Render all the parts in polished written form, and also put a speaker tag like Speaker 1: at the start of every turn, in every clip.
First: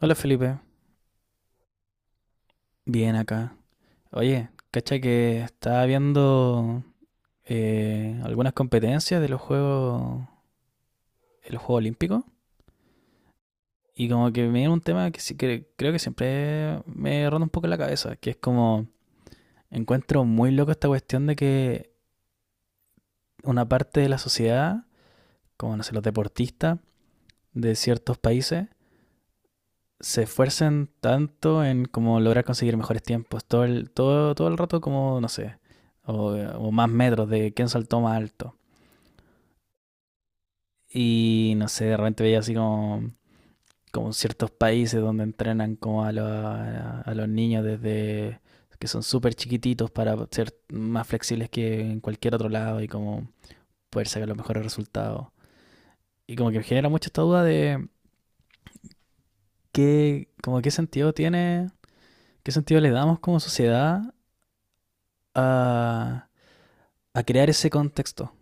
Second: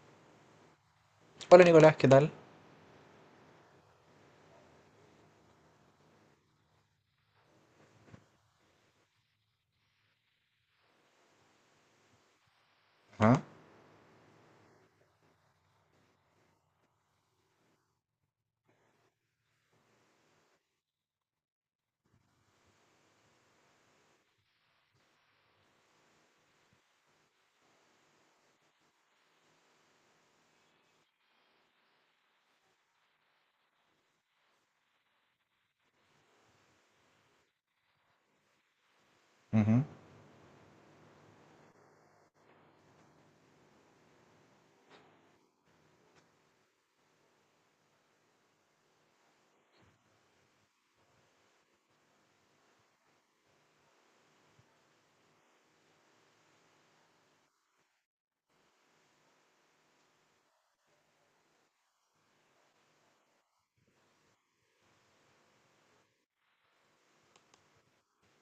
Speaker 1: Hola Felipe,
Speaker 2: Hola Nicolás, ¿qué tal?
Speaker 1: bien acá. Oye, cacha que estaba viendo algunas competencias de los Juegos Olímpicos
Speaker 2: Ajá,
Speaker 1: y como que me viene un tema que sí que creo que siempre me ronda un poco la cabeza, que es como encuentro muy loco esta cuestión de que una parte de la sociedad, como no sé, los deportistas de ciertos países, se esfuercen tanto en como lograr conseguir mejores tiempos. Todo el rato como, no sé, o más metros de quién saltó más alto.
Speaker 2: ujú.
Speaker 1: Y no sé, de repente veía así como ciertos países donde entrenan como a, lo- a los niños desde que son súper chiquititos para ser más flexibles que en cualquier otro lado y como poder sacar los mejores resultados. Y como que me genera mucho esta duda de qué, como qué sentido tiene, qué sentido le damos como sociedad a, a crear ese contexto.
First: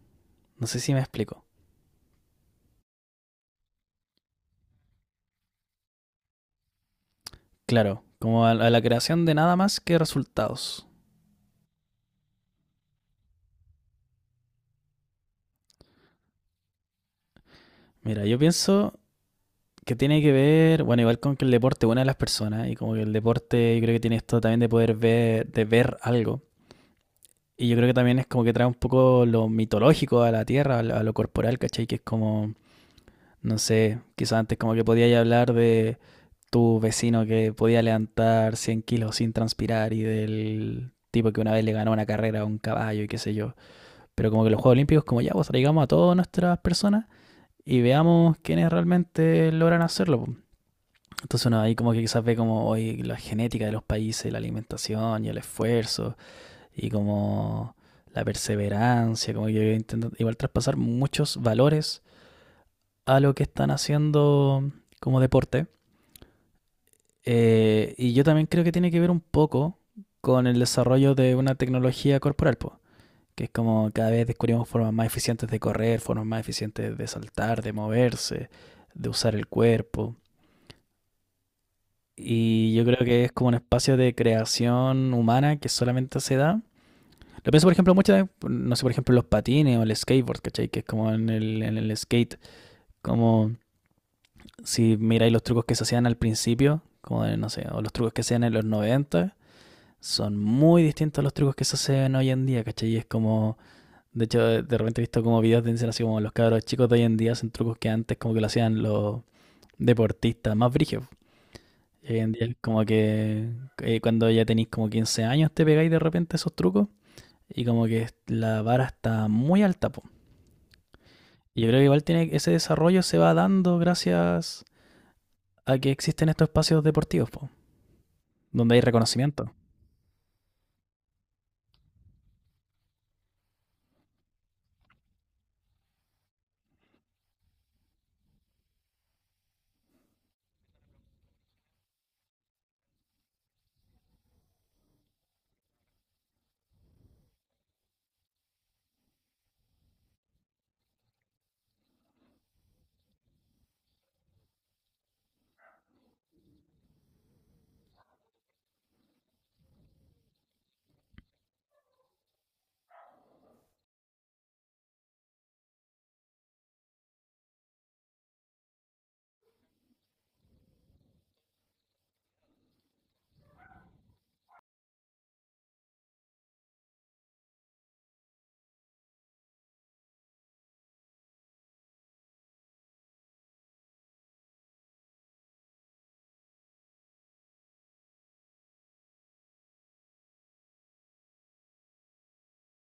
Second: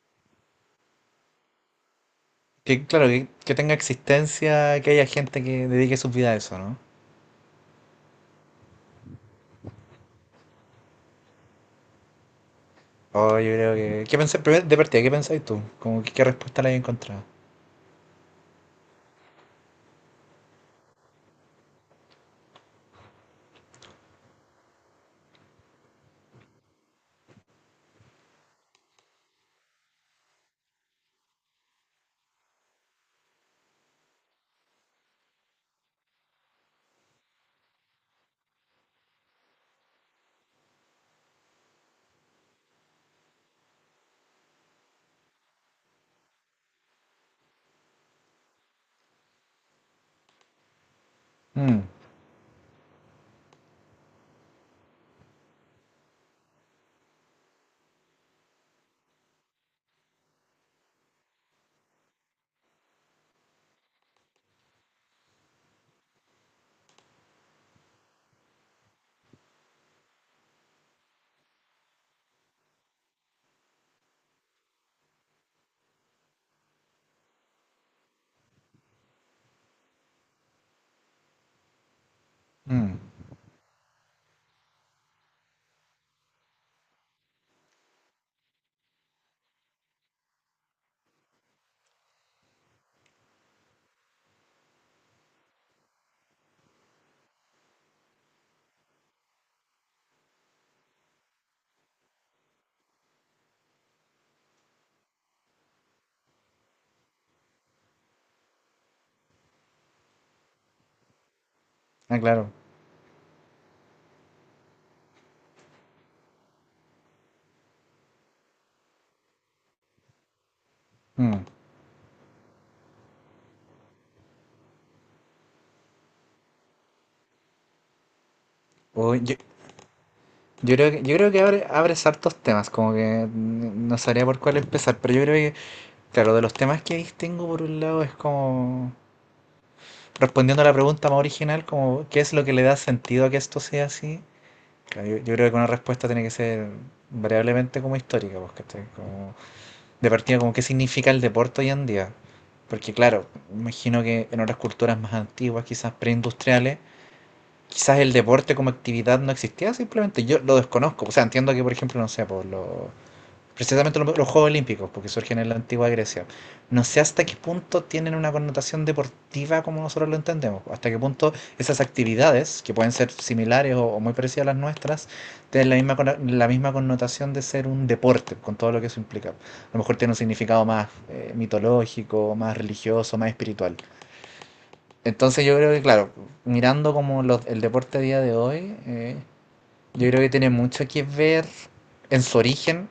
Speaker 1: No sé si me explico.
Speaker 2: Que claro, que tenga existencia, que haya gente que dedique su vida a eso, ¿no?
Speaker 1: Claro, como a la creación de nada más que resultados.
Speaker 2: Oh, yo creo que... ¿Qué pensé, primero, de partida, ¿qué pensáis tú? Como que, ¿qué respuesta le hayas encontrado?
Speaker 1: Mira, yo pienso que tiene que ver, bueno, igual con que el deporte une a las personas y como que el deporte yo creo que tiene esto también de poder ver, de ver algo. Y yo creo que también es como que trae un poco lo mitológico a la tierra, a lo corporal, ¿cachai? Que es como, no sé, quizás antes como que podíais hablar de tu vecino que podía levantar 100 kilos sin transpirar y del tipo que una vez le ganó una carrera a un caballo y qué sé yo. Pero como que los Juegos Olímpicos, como ya, pues traigamos a todas nuestras personas y veamos quiénes realmente logran hacerlo, pues. Entonces uno ahí
Speaker 2: Mm,
Speaker 1: como que quizás ve como hoy la genética de los países, la alimentación y el esfuerzo y como la perseverancia, como que intentan igual traspasar muchos valores a lo que están haciendo como deporte. Y yo también creo que tiene que ver un poco con el desarrollo de una tecnología corporal, po. Que es como cada vez descubrimos formas más eficientes de correr, formas más eficientes de saltar, de moverse, de usar el cuerpo. Y yo
Speaker 2: mm.
Speaker 1: creo que es como un espacio de creación humana que solamente se da. Lo pienso, por ejemplo, muchas, no sé, por ejemplo, los patines o el skateboard, ¿cachai? Que es como en el skate, como si miráis los trucos que se hacían al principio, como de, no sé, o los trucos que se hacían en los 90, son muy distintos a los trucos que se hacen hoy en día, ¿cachai? Y es como. De hecho, de repente he visto como videos de dicen así como los cabros chicos de hoy en día hacen trucos que antes como que lo hacían los deportistas más brígidos. Y hoy
Speaker 2: Ah,
Speaker 1: en día
Speaker 2: claro.
Speaker 1: como que cuando ya tenéis como 15 años te pegáis de repente esos trucos y como que la vara está muy alta, po.
Speaker 2: Mm.
Speaker 1: Y yo creo que igual tiene, ese desarrollo se va dando gracias a que existen estos espacios deportivos, po, donde hay
Speaker 2: Oh, yo,
Speaker 1: reconocimiento.
Speaker 2: yo creo que, yo creo que abres hartos temas, como que no sabría por cuál empezar, pero yo creo que, claro, de los temas que distingo por un lado es como, respondiendo a la pregunta más original, como, ¿qué es lo que le da sentido a que esto sea así? Claro, yo creo que una respuesta tiene que ser variablemente como histórica, pues, ¿cachai? Como, de partida, como qué significa el deporte hoy en día. Porque claro, imagino que en otras culturas más antiguas, quizás preindustriales, quizás el deporte como actividad no existía simplemente. Yo lo desconozco. O sea, entiendo que, por ejemplo, no sé, por los precisamente los Juegos Olímpicos, porque surgen en la antigua Grecia. No sé hasta qué punto tienen una connotación deportiva como nosotros lo entendemos, hasta qué punto esas actividades, que pueden ser similares o muy parecidas a las nuestras, tienen la misma, la misma connotación de ser un deporte, con todo lo que eso implica. A lo mejor tiene un significado más mitológico, más religioso, más espiritual. Entonces yo creo que, claro, mirando como el deporte a día de hoy, yo creo que tiene mucho que ver en su origen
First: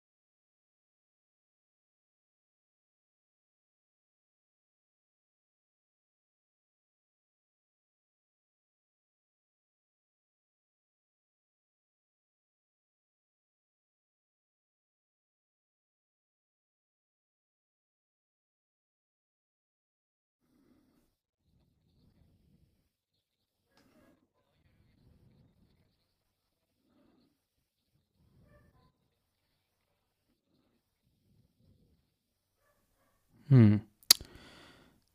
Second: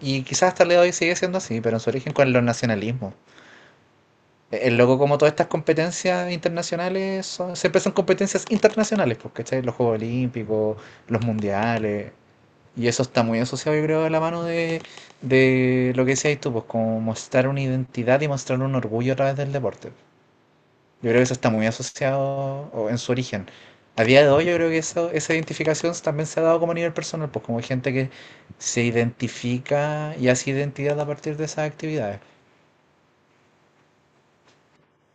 Speaker 2: y quizás hasta el día de hoy sigue siendo así, pero en su origen con los nacionalismos. El loco, como todas estas competencias internacionales, siempre son competencias internacionales, porque ¿cachai? Los Juegos Olímpicos, los Mundiales, y eso está muy asociado, yo creo, a la mano de lo que decías tú, pues como mostrar una identidad y mostrar un orgullo a través del deporte. Yo creo que eso está muy asociado o en su origen. A día de hoy yo creo que esa identificación también se ha dado como a nivel personal, pues como gente que se identifica y hace identidad a partir de esas actividades.
Speaker 1: Mm.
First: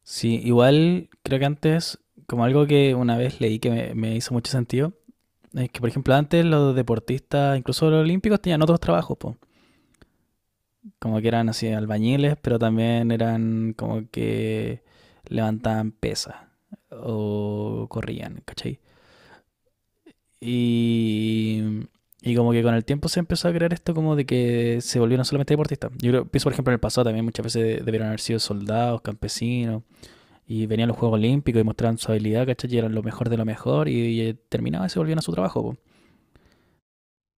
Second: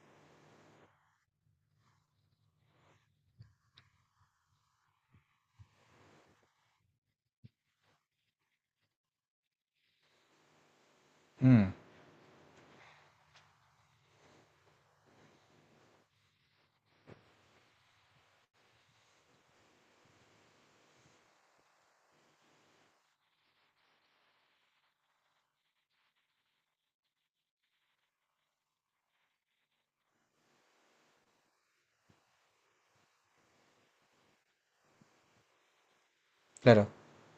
Speaker 1: Sí, igual creo que antes, como algo que una vez leí que me hizo mucho sentido, es que, por ejemplo, antes los deportistas, incluso los olímpicos, tenían otros trabajos, po. Como que eran así
Speaker 2: Mm,
Speaker 1: albañiles, pero también eran como que levantaban pesas o corrían, ¿cachai? Y, y como que con el tiempo se empezó a crear esto como de que se volvieron solamente deportistas. Yo creo, pienso, por ejemplo, en el pasado también muchas veces debieron haber sido soldados, campesinos, y venían los Juegos Olímpicos y mostraban su habilidad, ¿cachai? Y eran lo mejor de lo mejor y terminaban y se volvían a su trabajo, po.
Speaker 2: claro.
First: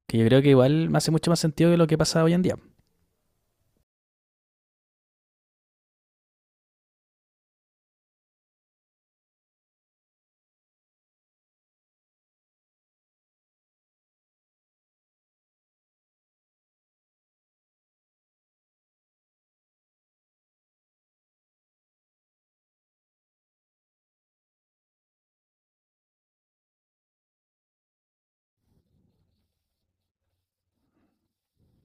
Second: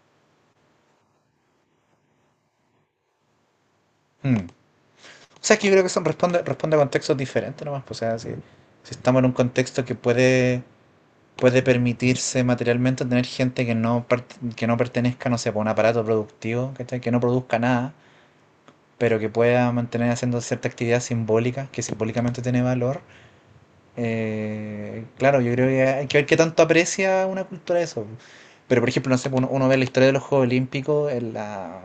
Speaker 1: Que yo creo que igual me hace mucho más sentido que lo que pasa hoy en día.
Speaker 2: Mm. O sea, es que yo creo que son responde, responde a contextos diferentes nomás, pues, o sea, si, si estamos en un contexto que puede, puede permitirse materialmente tener gente que no, que no pertenezca, no sé, pues, a un aparato productivo, ¿cachai? Que no produzca nada, pero que pueda mantener haciendo cierta actividad simbólica, que simbólicamente tiene valor. Claro, yo creo que hay que ver qué tanto aprecia una cultura eso. Pero, por ejemplo, no sé, uno, uno ve la historia de los Juegos Olímpicos en la,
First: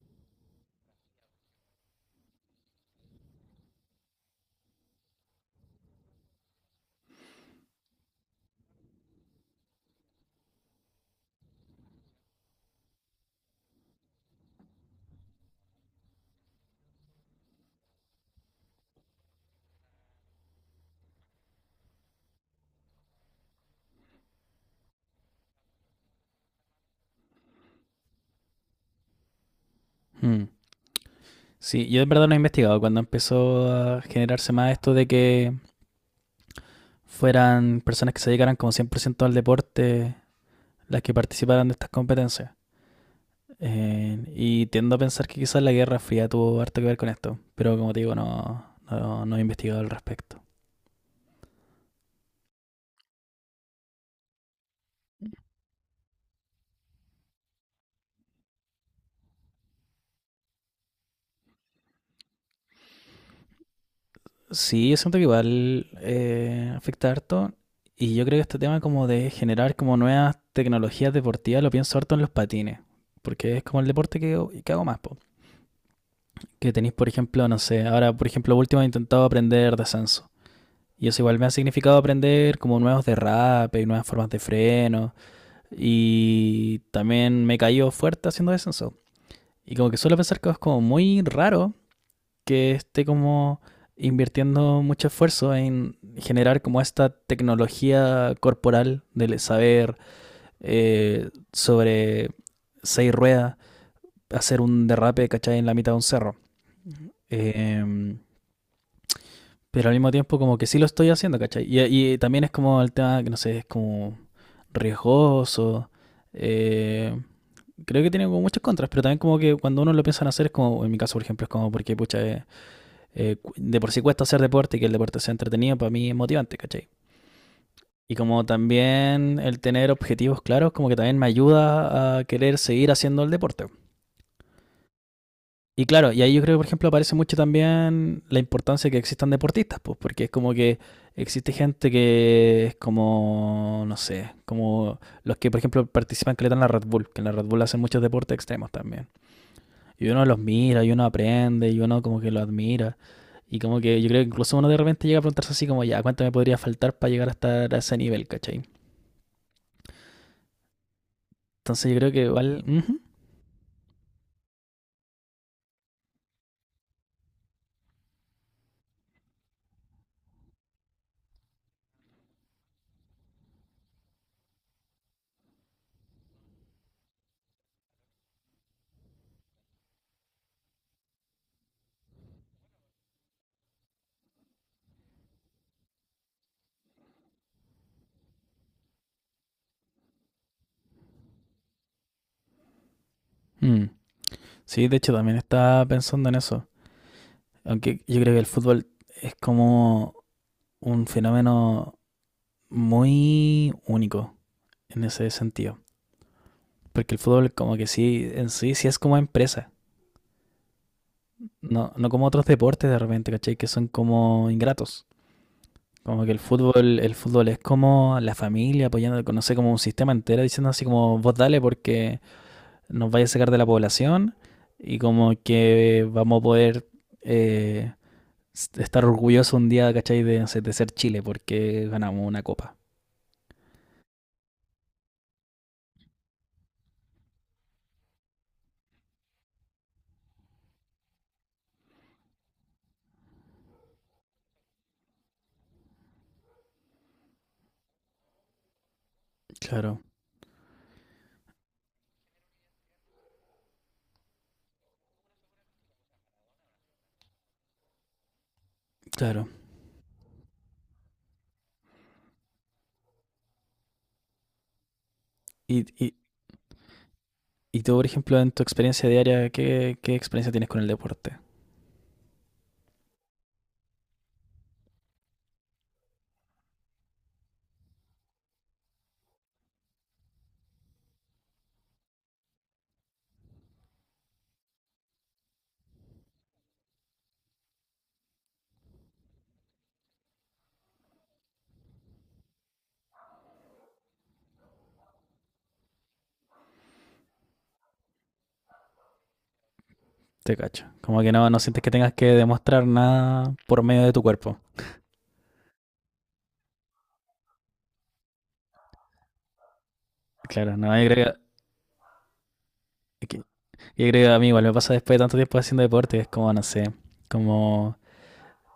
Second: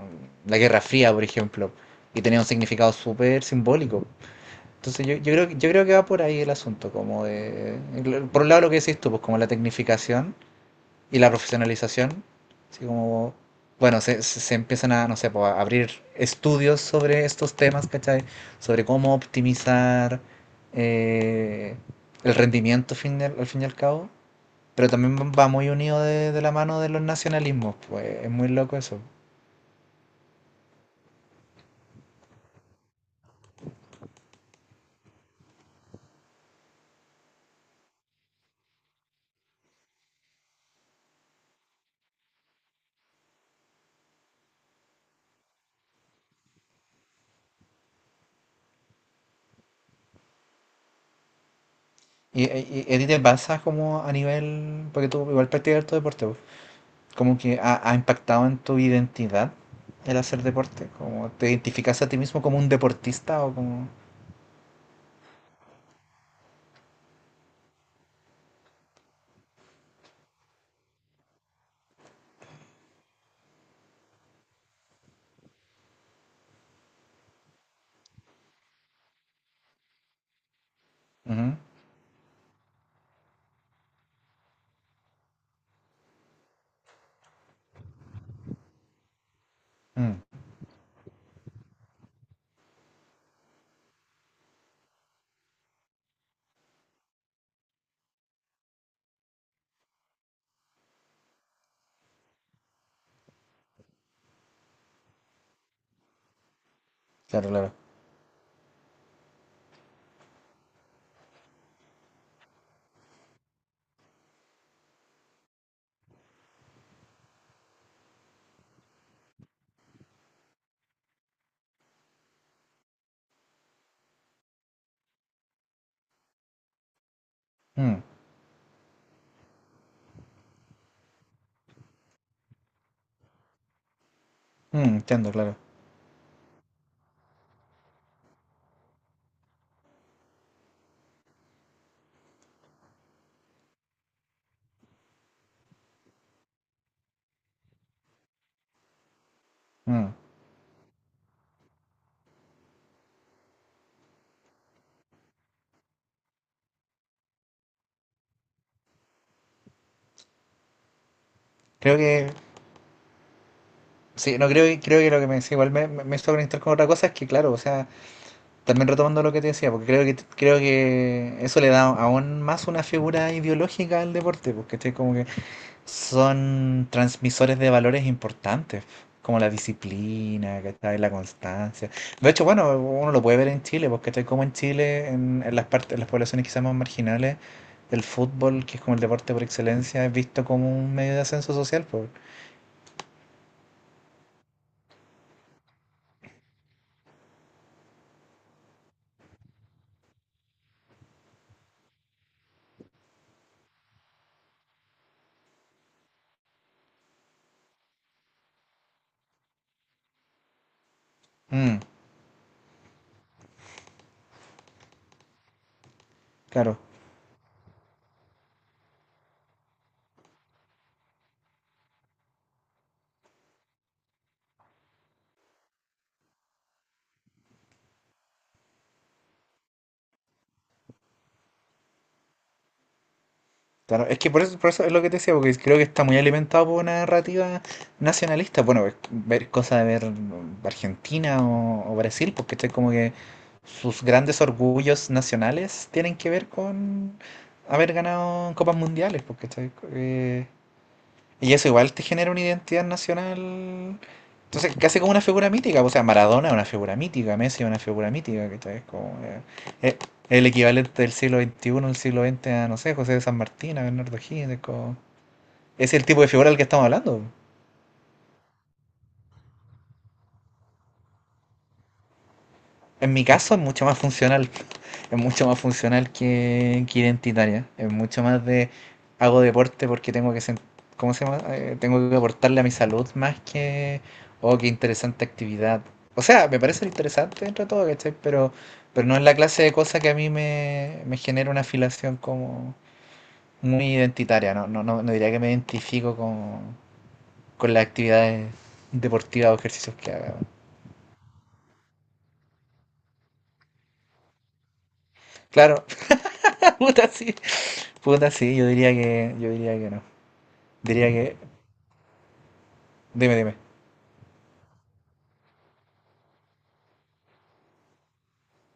Speaker 2: la Guerra Fría, por ejemplo, y tenía un significado súper simbólico. Entonces, yo creo, yo creo que va por ahí el asunto, como de, por un lado lo que decís tú, pues como la tecnificación, y la profesionalización. Así como, bueno, se, se empiezan a, no sé, po, a abrir estudios sobre estos temas, ¿cachai? Sobre cómo optimizar eh, el rendimiento al fin y al cabo. Pero también va muy unido de la mano de los nacionalismos, pues es muy loco eso.
Speaker 1: Mm. Sí, yo en verdad no he investigado cuando empezó a generarse más esto de que fueran personas que se dedicaran como 100% al deporte las que participaran de estas competencias. Y tiendo a pensar que quizás la Guerra Fría tuvo harto que ver con esto, pero como te digo, no, no, no he investigado al respecto.
Speaker 2: Y a ti te pasa como a nivel, porque tú igual practicas tu deporte, pues, como que ha, ha impactado en tu identidad el hacer deporte? ¿Como te identificas a ti mismo como un deportista o como...?
Speaker 1: Sí, yo siento que igual afecta harto. Y yo creo que este tema como de generar como nuevas tecnologías deportivas lo pienso harto en los patines. Porque es como el deporte que hago más, po. Que tenéis, por ejemplo, no sé, ahora, por ejemplo, último he intentado aprender descenso. Y eso igual me ha
Speaker 2: Ujú.
Speaker 1: significado aprender como nuevos derrapes y nuevas formas de freno. Y también me he caído fuerte haciendo descenso. Y como que suelo
Speaker 2: Mm,
Speaker 1: pensar que es como muy raro que esté como invirtiendo mucho esfuerzo en generar como esta tecnología corporal del saber sobre seis ruedas, hacer un derrape, ¿cachai? En la mitad de un cerro.
Speaker 2: claro, claro.
Speaker 1: Eh, pero al mismo tiempo como que sí lo estoy haciendo, ¿cachai? Y también es como el tema, que no sé, es como riesgoso. Eh, creo que tiene como muchas contras, pero también como que cuando uno lo piensa en hacer es como, en mi caso por ejemplo, es como porque pucha, de por sí cuesta hacer deporte y que el deporte sea entretenido, para mí es motivante, ¿cachai?
Speaker 2: Mm,
Speaker 1: Y como también el tener objetivos claros, como que también me ayuda a querer seguir haciendo el deporte.
Speaker 2: mm, entiendo, claro.
Speaker 1: Y claro, y ahí yo creo que, por ejemplo, aparece mucho también la importancia de que existan deportistas, pues, porque es como que existe gente que es como, no sé, como los que, por ejemplo, participan que le dan la Red Bull, que en la Red Bull hacen muchos deportes extremos también. Y
Speaker 2: Mm.
Speaker 1: uno los mira, y uno aprende, y uno como que lo admira. Y como que yo creo que incluso uno de repente llega a preguntarse así como, ya, ¿cuánto me podría faltar para llegar hasta a ese nivel, cachai? Entonces yo
Speaker 2: Creo
Speaker 1: creo que
Speaker 2: que,
Speaker 1: igual. Ujú,
Speaker 2: sí, no creo, creo que lo que me decía, igual me, me hizo conectar con otra cosa, es que claro, o sea, también retomando lo que te decía, porque creo que eso le da aún más una figura ideológica al deporte, porque estoy como que son transmisores de valores importantes, como la disciplina, ¿cachai? La constancia. De hecho, bueno, uno lo puede ver en Chile, porque ¿cachai? Como en Chile, en las partes, en las poblaciones quizás más marginales, el fútbol, que es como el deporte por excelencia, es visto como un medio de ascenso social, pues.
Speaker 1: mm. Sí, de hecho también estaba pensando en eso. Aunque yo creo que el fútbol es como un fenómeno muy único en ese sentido. Porque el fútbol como que sí, en sí, sí es como empresa.
Speaker 2: Mm,
Speaker 1: No, no como otros deportes de repente, ¿cachai? Que son como ingratos. Como que el
Speaker 2: claro.
Speaker 1: fútbol, el fútbol es como la familia apoyando, no sé, como un sistema entero diciendo así como vos dale porque nos vaya a sacar de la población y como que vamos a poder eh, estar orgullosos un día, ¿cachai? De, no sé, de ser Chile porque ganamos una copa.
Speaker 2: Claro, es que por eso es lo que te decía, porque creo que está muy alimentado por una narrativa nacionalista. Bueno, ver cosas de ver Argentina o Brasil, porque es como que sus grandes orgullos nacionales tienen que ver con haber ganado copas mundiales, porque
Speaker 1: Claro,
Speaker 2: y eso igual te genera una identidad nacional. Entonces, casi como una figura mítica. O sea, Maradona es una figura mítica, Messi es una figura mítica, ¿cachai? Es como,
Speaker 1: claro.
Speaker 2: eh, el equivalente del siglo XXI al siglo XX a, no sé, José de San Martín, a Bernardo O'Higgins. Es,
Speaker 1: Y,
Speaker 2: es el
Speaker 1: y,
Speaker 2: tipo de figura del que estamos hablando.
Speaker 1: y tú, por ejemplo, en tu experiencia diaria, ¿qué experiencia tienes con el deporte?
Speaker 2: En mi caso es mucho más funcional. Es mucho más funcional que identitaria. Es mucho más de hago deporte porque tengo que ¿cómo se llama? Tengo que aportarle a mi salud más que oh, qué interesante actividad. O sea, me parece interesante dentro de todo, ¿cachai? Pero no es la clase de cosa que a mí me, me genera una afilación como muy identitaria. No, no, no, no diría que me identifico con las actividades deportivas o ejercicios que haga.
Speaker 1: Te cacho. Como que no sientes que tengas que demostrar nada por medio de tu cuerpo.
Speaker 2: Claro, puta sí. Puta sí, yo diría que no.
Speaker 1: Claro, no,
Speaker 2: Diría que dime,
Speaker 1: que
Speaker 2: dime.
Speaker 1: Yo creo que a mí igual me pasa después de tanto tiempo haciendo deporte, es como, no sé, como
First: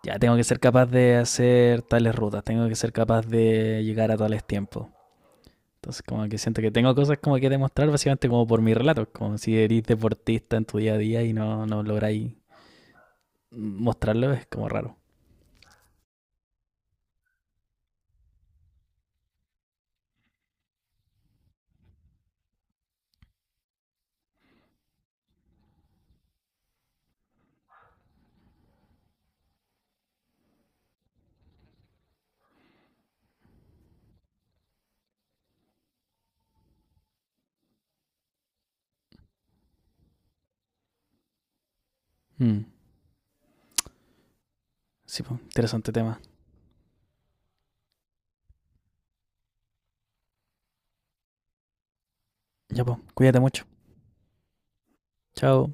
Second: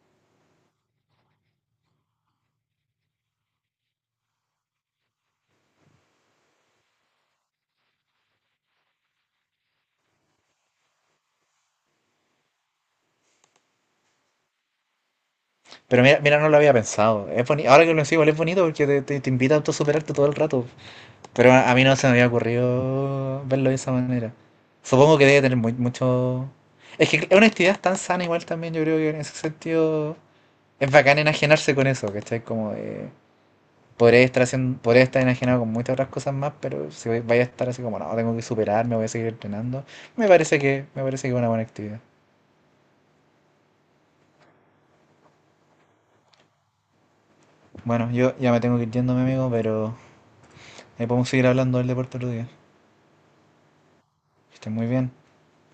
Speaker 1: ya tengo que ser capaz de hacer tales rutas, tengo que ser capaz de llegar a tales tiempos. Entonces como que siento que tengo cosas como que demostrar básicamente como por mi relato como si eres deportista en tu día a día y no lográis mostrarlo, es como raro.
Speaker 2: Pero mira, mira, no lo había pensado. Es ahora que lo sigo, es bonito porque te invita a autosuperarte todo el rato. Pero a mí no se me había ocurrido verlo de esa manera. Supongo que debe tener muy, mucho... Es que es una actividad tan sana igual también, yo creo que en ese sentido es bacán enajenarse con eso, ¿cachai? Como de... Podría estar, haciendo, podría estar enajenado con muchas otras cosas más, pero si vaya a estar así como, no, tengo que superarme, voy a seguir entrenando, me parece que es una buena actividad.
Speaker 1: Mm, sí, pues, interesante tema.
Speaker 2: Bueno, yo ya me tengo que ir yendo, mi amigo, pero ahí podemos seguir hablando del deporte otro día.
Speaker 1: Ya pues, cuídate mucho.
Speaker 2: Que estén muy bien.
Speaker 1: Chao.